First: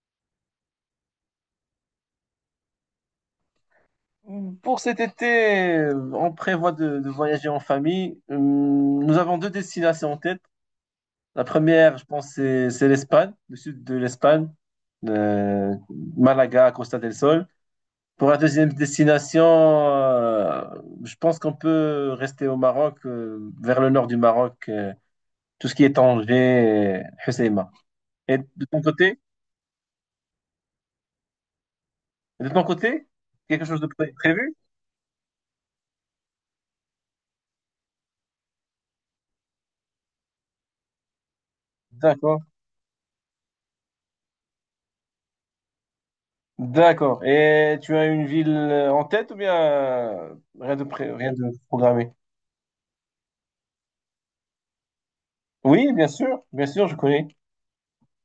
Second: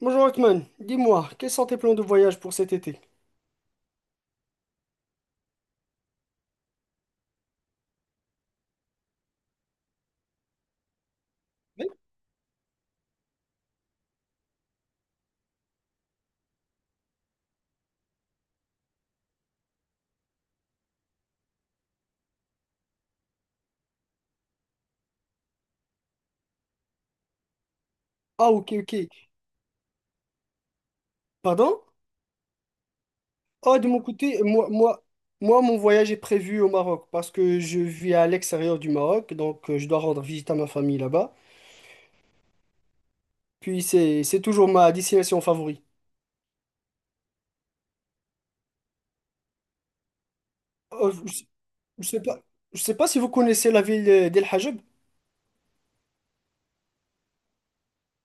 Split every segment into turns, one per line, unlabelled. Bonjour Othman, dis-moi, quels sont tes plans de voyage pour cet été?
Pour cet été, on prévoit de voyager en famille. Nous avons deux destinations en tête. La
Oui.
première, je pense, c'est l'Espagne, le sud de l'Espagne, euh, Malaga, Costa del Sol. Pour la deuxième destination, je pense qu'on peut rester au Maroc, vers le nord du Maroc, tout ce qui est Tanger, Hoceima. Et
Ah,
de
ok,
ton
ok,
côté,
pardon?
de ton côté, quelque
Ah,
chose de
de mon côté,
prévu?
moi, mon voyage est prévu au Maroc parce que je vis à l'extérieur du Maroc, donc je dois rendre visite à ma famille là-bas.
D'accord.
Puis c'est toujours ma destination favorite.
D'accord. Et tu as une ville en tête ou bien
Euh,
rien
je,
de
je
programmé?
sais pas, je sais pas si vous connaissez la ville d'El Hajj.
Oui, bien sûr, je connais.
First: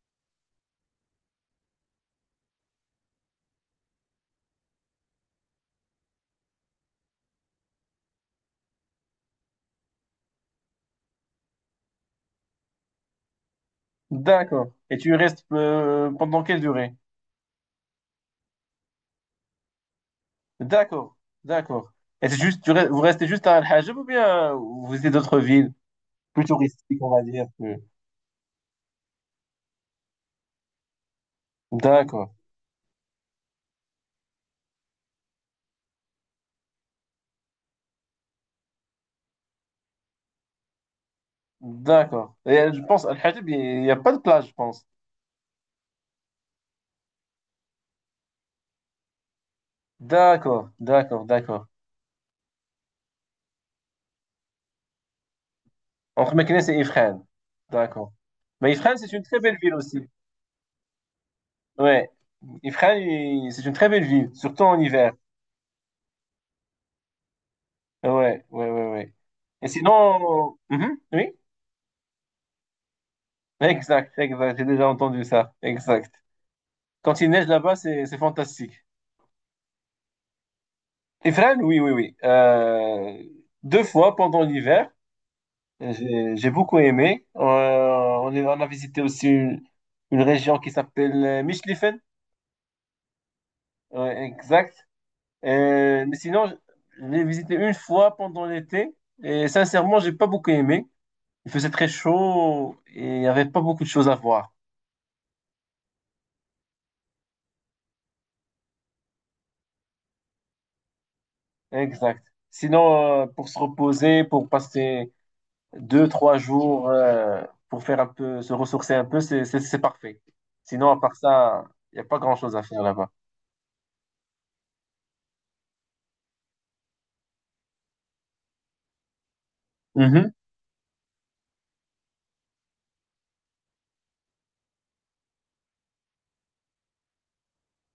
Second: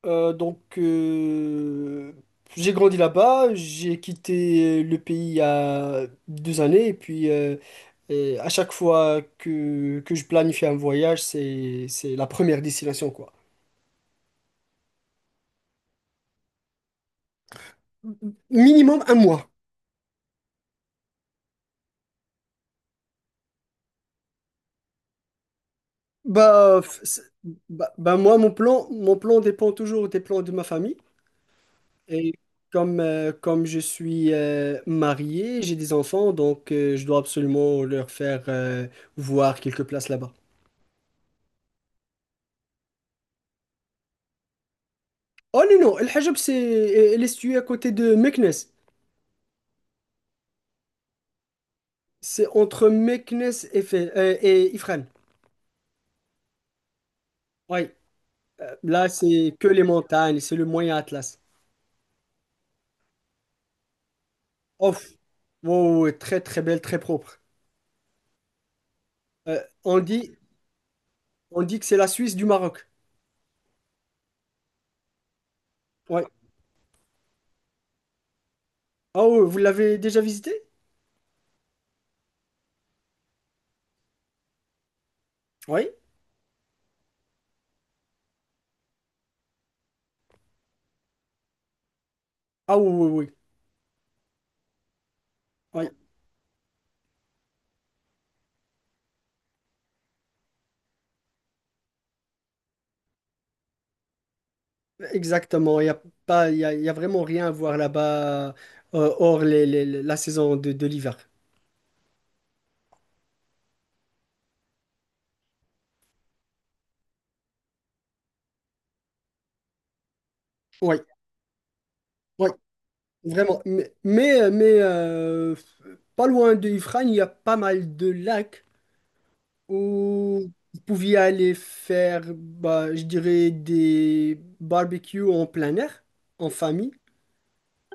Donc, j'ai grandi là-bas, j'ai quitté le pays il y a 2 années, et puis à chaque fois que je planifie un voyage, c'est la première destination, quoi.
D'accord. Et tu y restes pendant quelle durée?
Minimum un mois.
D'accord, d'accord. Et c'est juste, vous restez juste à Al-Hajj ou bien vous visitez d'autres villes plus
Bah, f-
touristiques, on va
c'est-
dire.
bah, moi, mon plan dépend toujours des plans de ma famille.
D'accord,
Et comme je suis marié, j'ai des enfants, donc je dois absolument leur faire voir quelques places là-bas.
d'accord. Et je pense Al-Hajj, il n'y a pas de plage, je pense.
Oh, non, non, El Hajab, c'est elle est située à côté de Meknès.
D'accord, d'accord, d'accord.
C'est entre Meknès et Ifrane.
Entre Meknès et Ifrane.
Oui,
D'accord. Mais Ifrane,
là,
c'est une très
c'est
belle
que
ville
les
aussi.
montagnes, c'est le Moyen Atlas.
Ouais, Ifrane, c'est une très belle ville, surtout en
Off.
hiver.
Wow, ouais, très, très belle, très propre.
Ouais, ouais, ouais, ouais.
Euh,
Et
on dit,
sinon, mhm, oui,
on dit que c'est la Suisse du Maroc.
exact, exact, j'ai déjà entendu ça, exact.
Oui.
Quand il neige là-bas, c'est fantastique.
Ah, ouais, vous l'avez déjà visité?
Ifrane, oui, oui, oui. Deux fois pendant l'hiver,
Oui.
j'ai beaucoup aimé. On on a visité aussi une région qui s'appelle Michlifen.
Ah, oui, oui,
Ouais, exact.
oui.
Mais sinon, je l'ai visité une fois pendant l'été et sincèrement, j'ai pas beaucoup aimé. Il faisait très chaud et il n'y avait pas beaucoup de choses à voir.
Oui, exactement. Il n'y a pas, il y a vraiment rien à voir là-bas, hors la saison de l'hiver.
Exact. Sinon, pour se reposer, pour passer deux, trois jours, pour faire un peu, se ressourcer un peu, c'est parfait. Sinon, à
Oui,
part ça, il n'y a pas
oui,
grand-chose à faire là-bas.
vraiment. Mais, pas loin de Ifrane, il y a pas mal de lacs
Mhm.
où vous pouviez aller faire, bah, je dirais, des barbecues en plein air, en famille.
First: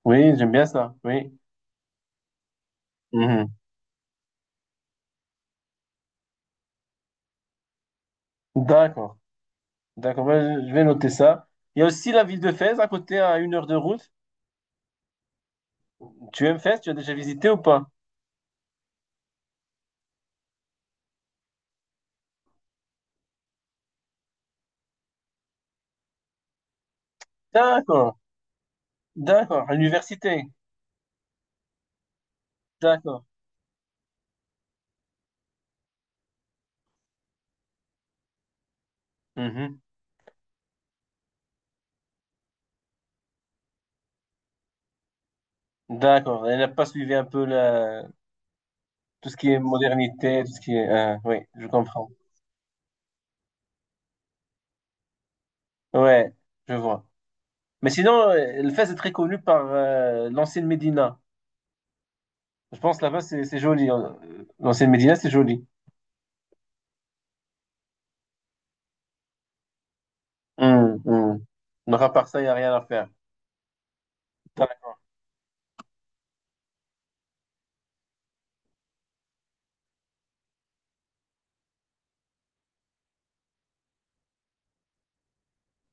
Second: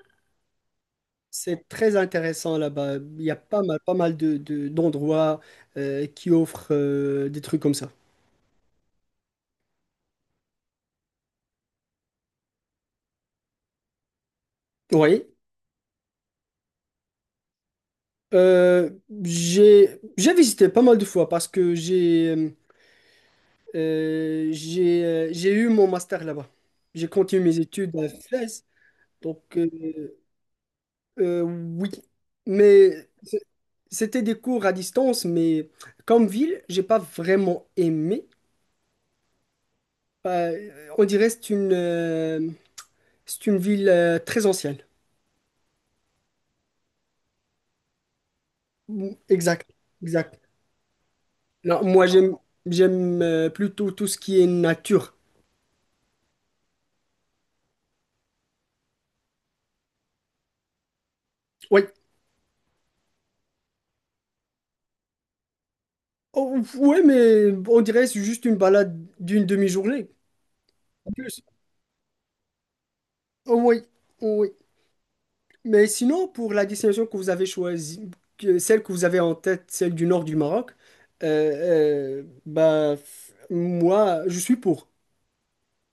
Oui, j'aime bien ça. Oui.
C'est très intéressant là-bas. Il y a
Mhm.
pas mal d'endroits qui offrent des trucs comme ça.
D'accord. D'accord. Ben, je vais noter ça. Il y a aussi la ville de Fès à côté, à 1 heure de route.
Oui,
Tu aimes Fès? Tu as déjà visité ou pas?
euh, j'ai visité pas mal de fois parce que j'ai eu mon master là-bas. J'ai continué mes études à
D'accord.
Fès, donc
D'accord. À l'université.
Oui, mais
D'accord.
c- c'était des cours à distance, mais comme ville, j'ai pas vraiment aimé.
Mhm.
On dirait que c'est une ville très ancienne.
D'accord, elle n'a pas suivi un peu la,
Mm,
tout ce qui est
exact, exact.
modernité, tout ce qui est, oui, je
Non, moi
comprends.
j'aime plutôt tout ce qui est nature.
Ouais, je vois. Mais sinon, le Fès est très connu par l'ancienne Médina.
Oui.
Je pense là-bas, c'est joli, hein. L'ancienne Médina, c'est joli.
Oh, oui, mais on dirait que c'est juste une balade d'une demi-journée.
Hum,
En plus.
hum. Donc à part ça, il n'y a rien à faire.
Oh, oui. Oh, oui.
D'accord.
Mais sinon, pour la destination que vous avez choisie, celle que vous avez en tête, celle du nord du Maroc, bah, moi, je suis pour.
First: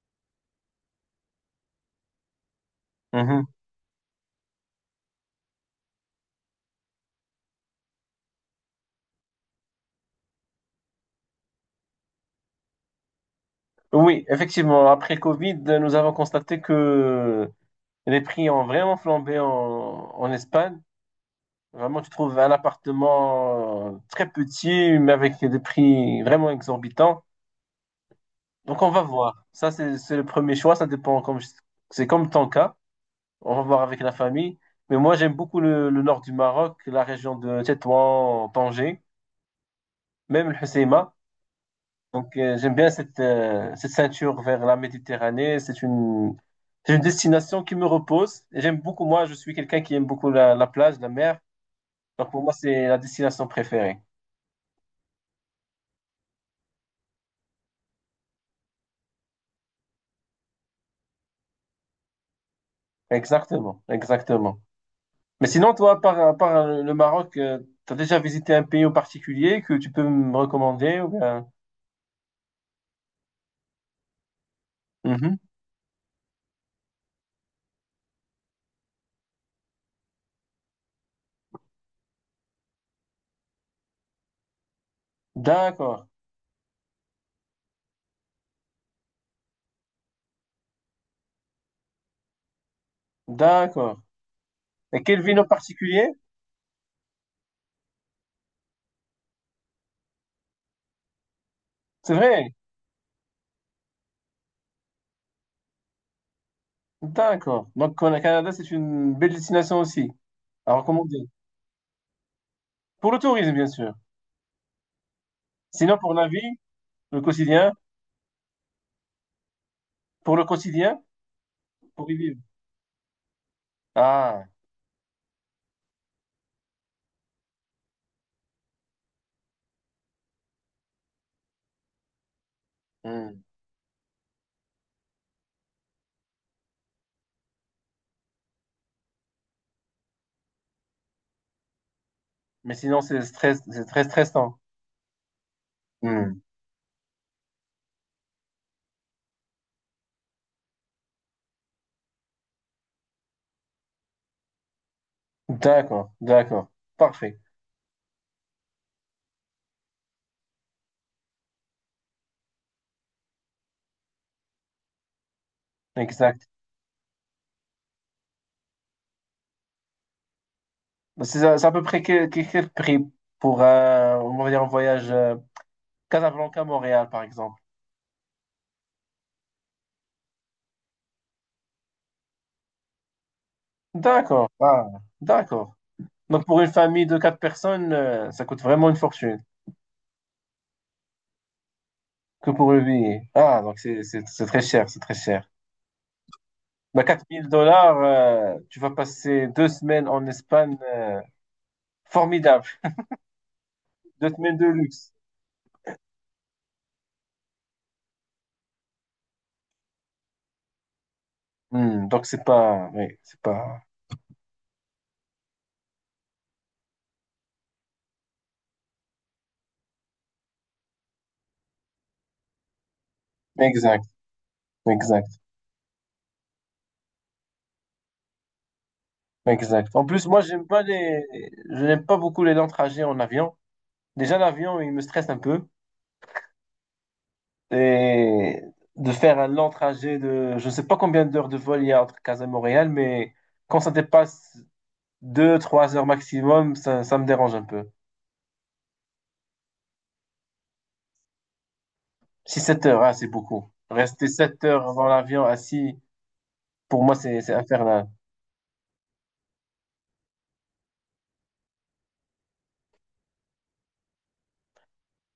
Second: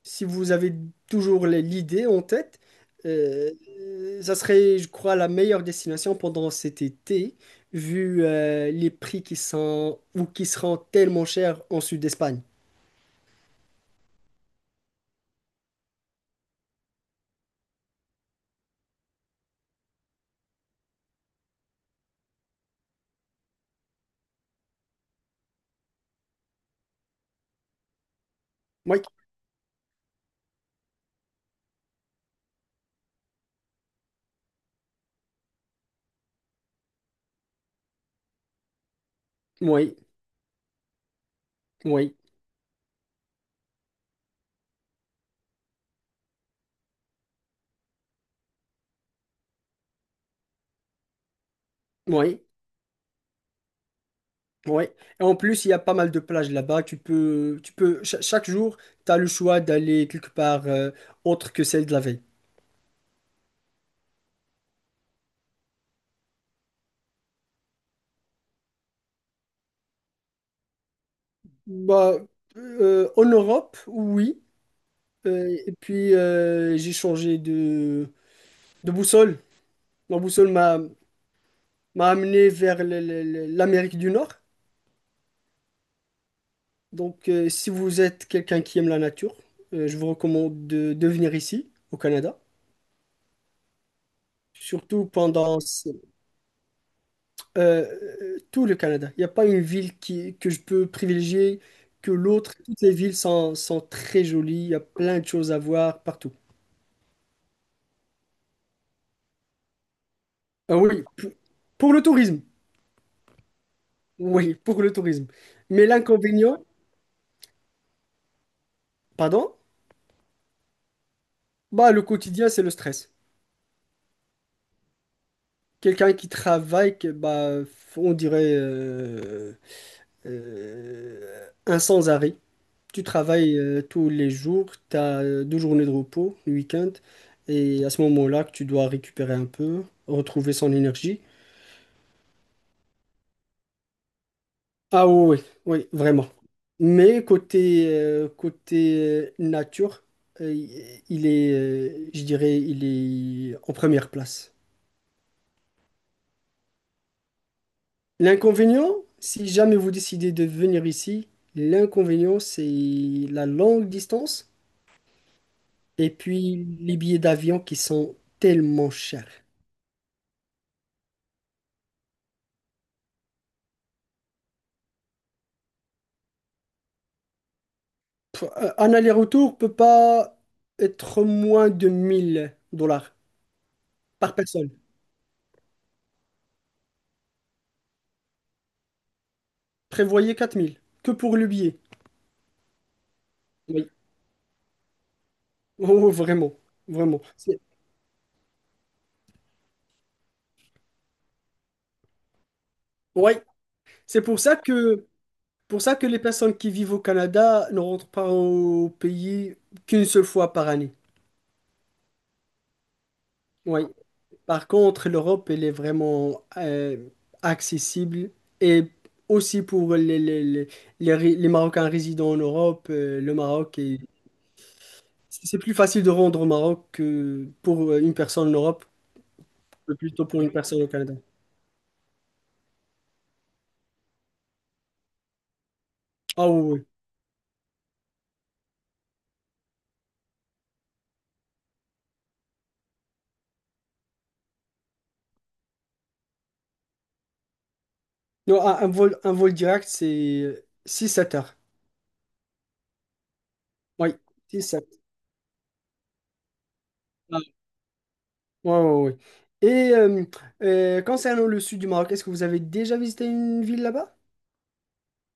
Si vous avez toujours l'idée en tête, euh,
Mhm.
ça serait, je crois, la meilleure destination pendant cet été, vu les prix qui sont ou qui seront tellement chers en sud d'Espagne.
Oui, effectivement, après le Covid, nous avons constaté que les prix ont vraiment flambé en Espagne. Vraiment, tu trouves un appartement très petit, mais avec des prix vraiment exorbitants. Donc on va
Oui,
voir. Ça, c'est le premier choix. Ça dépend. C'est comme ton cas. On va voir avec la famille. Mais moi, j'aime beaucoup le nord du Maroc, la région de Tétouan, Tanger,
oui,
même le Hoceima.
oui,
Donc j'aime bien cette ceinture vers la Méditerranée. C'est une destination qui me repose. Et j'aime beaucoup, moi, je suis quelqu'un qui aime beaucoup la plage, la mer. Donc
oui.
pour moi, c'est la destination préférée.
Ouais. Et en plus, il y a pas mal de plages là-bas. Tu peux, chaque jour, tu as le choix d'aller quelque part autre que celle de la veille.
Exactement, exactement. Mais sinon, toi, par le Maroc, tu as déjà visité un pays en particulier que tu peux me recommander ou bien.
Bah, en Europe, oui.
Mhm.
Et puis, j'ai changé de boussole. Ma boussole m'a amené vers l'Amérique du Nord.
D'accord,
Donc, si vous êtes quelqu'un qui aime la nature, je vous recommande de venir ici, au Canada.
d'accord. Et
Surtout
quelle ville en
pendant...
particulier?
Euh, tout le Canada. Il n'y a pas une ville que je peux privilégier que
C'est vrai,
l'autre. Toutes les villes sont très jolies. Il y a plein de choses à voir partout.
d'accord. Donc, le Canada, c'est une belle destination aussi à
Ah, oui,
recommander.
pour le tourisme.
Pour le tourisme, bien sûr.
Oui, pour le tourisme. Mais
Sinon, pour la vie,
l'inconvénient,
le quotidien,
pardon,
le quotidien,
bah, le
pour y vivre.
quotidien, c'est le stress.
Ah,
Quelqu'un qui travaille, bah, on dirait un sans-arrêt. Tu
hmm.
travailles tous les jours, tu as 2 journées de repos, le week-end, et à ce moment-là que tu dois récupérer un peu, retrouver son énergie.
Mais sinon, c'est stress, c'est très stressant.
Ah, oui, oui, oui, vraiment.
Hmm.
Mais côté nature, euh, je dirais, il est en première place.
D'accord, d'accord. Parfait.
L'inconvénient, si jamais vous décidez de venir ici, l'inconvénient, c'est la longue distance et
Exact.
puis les billets d'avion qui sont tellement chers.
Bah, C'est à peu près quel prix pour un, on va dire un voyage Casablanca-Montréal, par exemple.
Un aller-retour peut pas être moins de 1000 dollars par
D'accord,
personne.
ah, d'accord. Donc pour une famille de quatre personnes, ça coûte vraiment une fortune
Prévoyez 4000, que pour le billet.
que pour le billet. Ah, donc
Oui.
c'est très cher, c'est très cher.
Oh, vraiment,
Bah,
vraiment.
4000
C'est-
dollars, tu vas passer 2 semaines en Espagne, formidable.
Ouais, c'est
Deux semaines de luxe.
pour ça que les personnes qui vivent au Canada ne rentrent pas au pays qu'une seule fois par année.
Hmm, donc c'est pas, oui, c'est pas.
Oui. Par contre, l'Europe, elle est vraiment accessible et aussi pour les Marocains résidant en Europe, le Maroc est...
Exact, exact,
C'est plus facile de rendre au Maroc que pour une personne en Europe, que
exact. En
plutôt
plus, moi,
pour une
j'aime pas
personne au Canada.
les, je n'aime pas beaucoup les longs trajets en avion. Déjà, l'avion, il me stresse un peu.
Ah, oui, oui.
Et de faire un long trajet de, je ne sais pas combien d'heures de vol il y a entre Casa et Montréal, mais quand ça dépasse deux trois heures maximum, ça me dérange un peu.
Non, un vol direct, c'est six 7 heures.
6 7 heures, ah, c'est beaucoup.
Oui,
Rester 7
six
heures
7.
dans l'avion assis, pour moi, c'est
Ah,
c'est infernal.
oui, oui, oui. Et concernant le sud du Maroc, est-ce que vous avez déjà visité une ville là-bas?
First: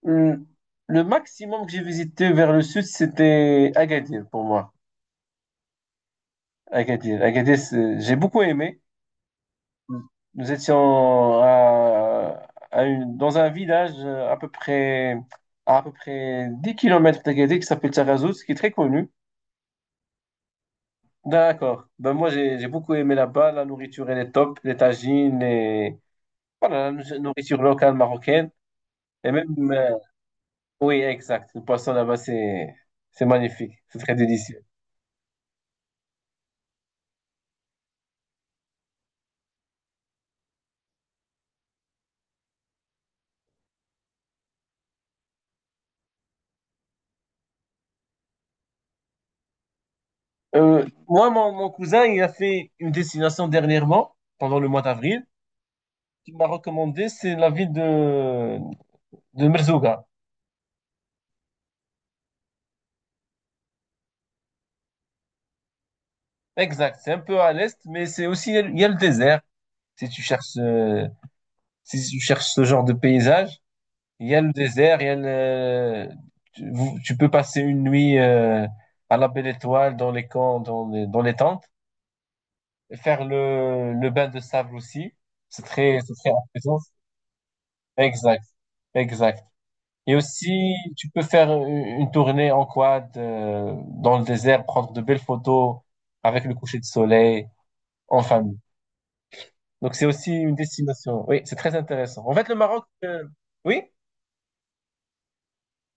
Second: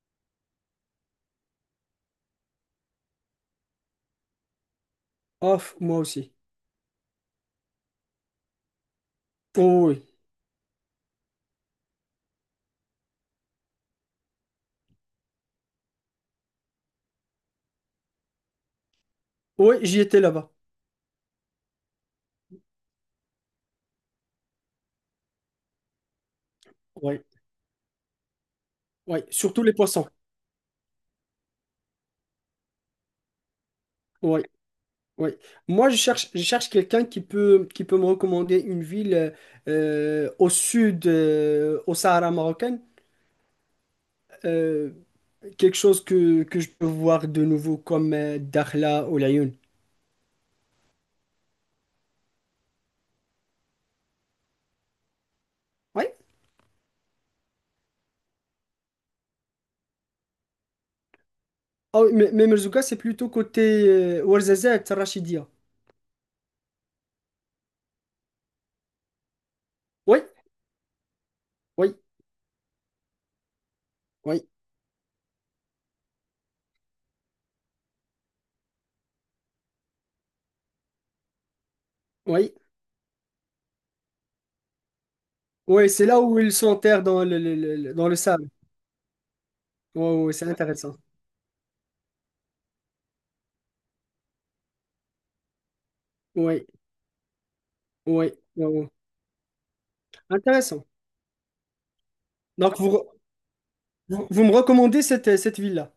Hum, Le maximum que j'ai visité vers le sud, c'était Agadir pour moi.
Ah, moi aussi.
Agadir, Agadir, j'ai beaucoup aimé.
Oh, oui,
Nous étions dans un village à peu près 10 km d'Agadir qui s'appelle Taghazout, qui est très connu.
oui, oui, j'y étais là-bas.
D'accord. Ben moi, j'ai beaucoup aimé là-bas. La nourriture, elle est top. Les tagines, les. Voilà, la
Oui,
nourriture locale marocaine.
oui,
Et même,
surtout les poissons.
oui, exact. Le poisson là-bas, c'est magnifique. C'est très
Oui,
délicieux.
oui. Moi, je cherche quelqu'un qui peut, me recommander une ville au sud, au Sahara marocain. Euh, quelque chose que je peux voir de nouveau comme Dakhla ou Laayoun.
Moi, mon cousin, il a fait une destination dernièrement, pendant le mois d'avril,
Oui.
qu'il m'a recommandé, c'est la ville de Merzouga.
Ah, oui, mais Merzouga, c'est plutôt côté Ouarzazate, Rachidia.
Exact, c'est un peu à l'est, mais c'est aussi, il y a le désert. Si tu
Oui,
cherches, euh,
oui,
si tu cherches ce genre de paysage, il y a
oui,
le désert, il y a le, tu, vous- tu peux passer une nuit à la Belle Étoile, dans les camps, dans les tentes,
oui.
et faire le bain de sable aussi. C'est
Oui,
très,
c'est
c'est
là
très
où ils
apaisant.
s'enterrent dans le- dans le
Exact,
sable.
exact.
Oui,
Et
oui, c'est
aussi,
intéressant.
tu peux faire une tournée en quad dans le désert, prendre de belles photos avec le
Oui,
coucher de soleil en
oui,
famille.
oui, oui.
Donc c'est aussi une
Intéressant.
destination. Oui, c'est très intéressant. En fait, le
Donc,
Maroc, oui,
vous me recommandez cette ville-là?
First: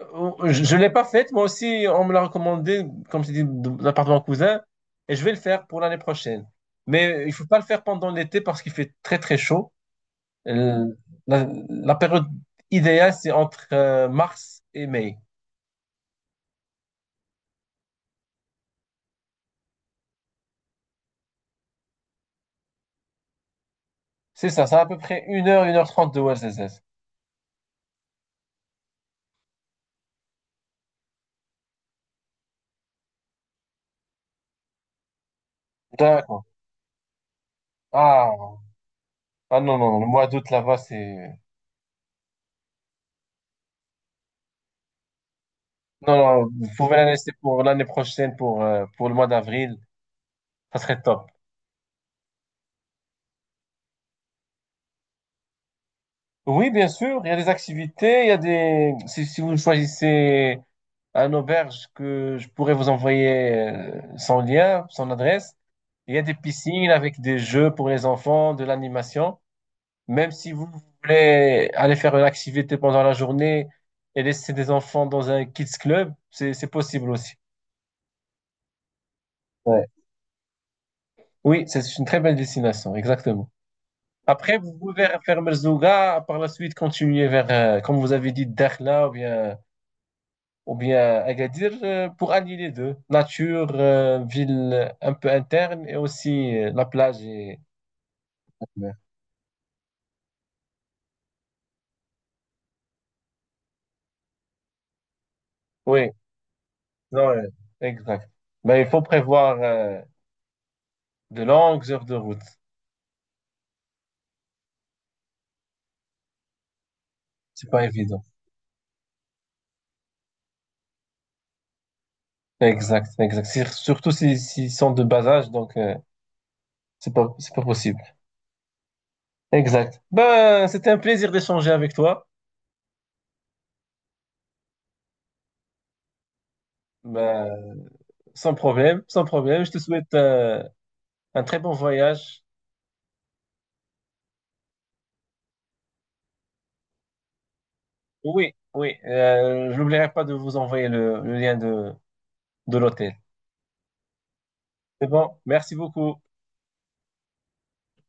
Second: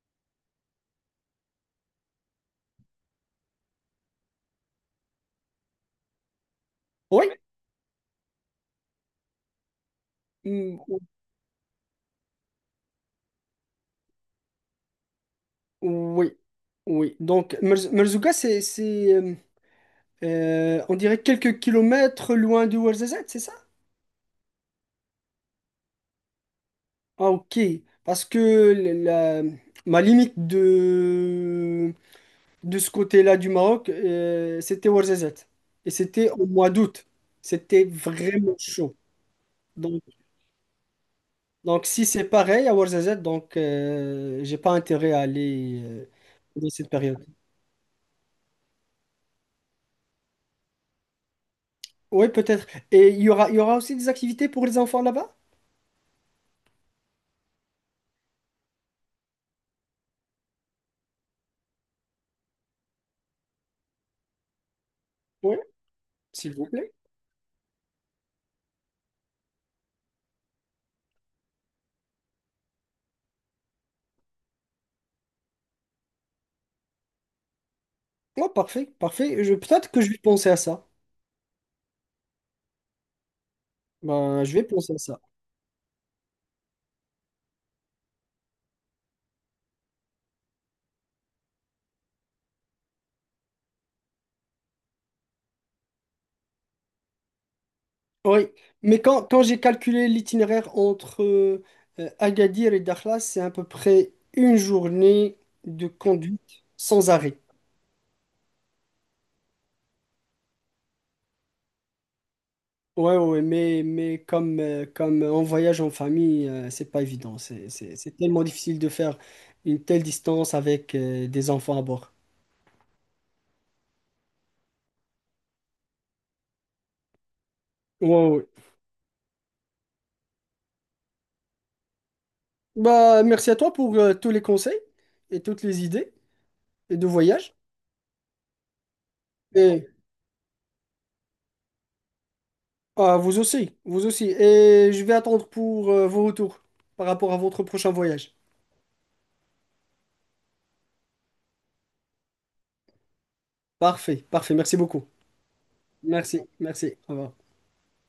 je l'ai pas faite. Moi aussi, on me l'a recommandé, comme je t'ai dit, de l'appartement cousin, et je vais le faire pour l'année prochaine. Mais
Oui?
il faut pas le faire pendant l'été parce qu'il fait très très chaud.
Mm.
Euh, la période idéale, c'est entre mars et mai.
Oui, oui. Donc, Merzouga, on dirait quelques kilomètres loin de Ouarzazate, c'est ça?
C'est ça, c'est à peu près 1 heure, 1h30 de OSS.
Ah, ok. Parce que la, ma limite de ce côté-là du Maroc, c'était Ouarzazate. Et c'était
D'accord.
au mois d'août. C'était vraiment
Ah,
chaud.
ah non, non, non,
Donc,
le mois d'août là-bas, c'est.
donc, si c'est pareil à Ouarzazate, donc j'ai pas intérêt à aller
Non, non, vous
dans cette
pouvez la
période.
laisser pour l'année prochaine, pour le mois d'avril. Ça serait top.
Oui, peut-être. Et il y aura aussi des activités pour les enfants là-bas?
Oui, bien sûr, il y a des activités, il y a des. Si vous choisissez un auberge que je pourrais vous envoyer son lien, son
Oui,
adresse, il y a des
s'il vous
piscines
plaît.
avec des jeux pour les enfants, de l'animation. Même si vous voulez aller faire une activité pendant la journée et laisser des enfants dans un kids club, c'est possible aussi.
Oh, parfait, parfait.
Ouais.
Peut-être que je vais penser à ça.
Oui, c'est une très belle destination, exactement.
Ben, je
Après,
vais
vous
penser à
pouvez
ça.
faire Merzouga, par la suite continuer vers, comme vous avez dit, Dakhla ou bien, Agadir pour allier les deux. Nature, ville un peu interne et aussi la plage. Et.
Oui,
Ouais.
mais quand j'ai calculé l'itinéraire entre Agadir et Dakhla, c'est à peu près une journée de
Oui,
conduite sans
non,
arrêt.
exact. Mais il faut prévoir de longues heures de route.
Ouais, ouais, ouais, mais, comme on voyage en famille, c'est pas évident.
C'est pas
C'est
évident.
tellement difficile de faire une telle distance avec des enfants à bord.
Exact, exact. Surtout s'ils sont de bas âge, donc c'est pas possible.
Ouais, ouais, ouais.
Exact. Ben, c'était un plaisir d'échanger avec toi.
Bah, merci à toi pour tous les conseils et toutes les idées de
Ben,
voyage.
sans problème, sans problème. Je te
Et
souhaite un très bon voyage.
Ah, vous aussi, vous aussi. Et je vais attendre pour vos retours par rapport à votre prochain voyage.
Oui, oui. Je n'oublierai pas de vous envoyer le lien de l'hôtel.
Parfait, parfait. Merci beaucoup.
C'est bon. Merci beaucoup.
Merci, merci. Au revoir.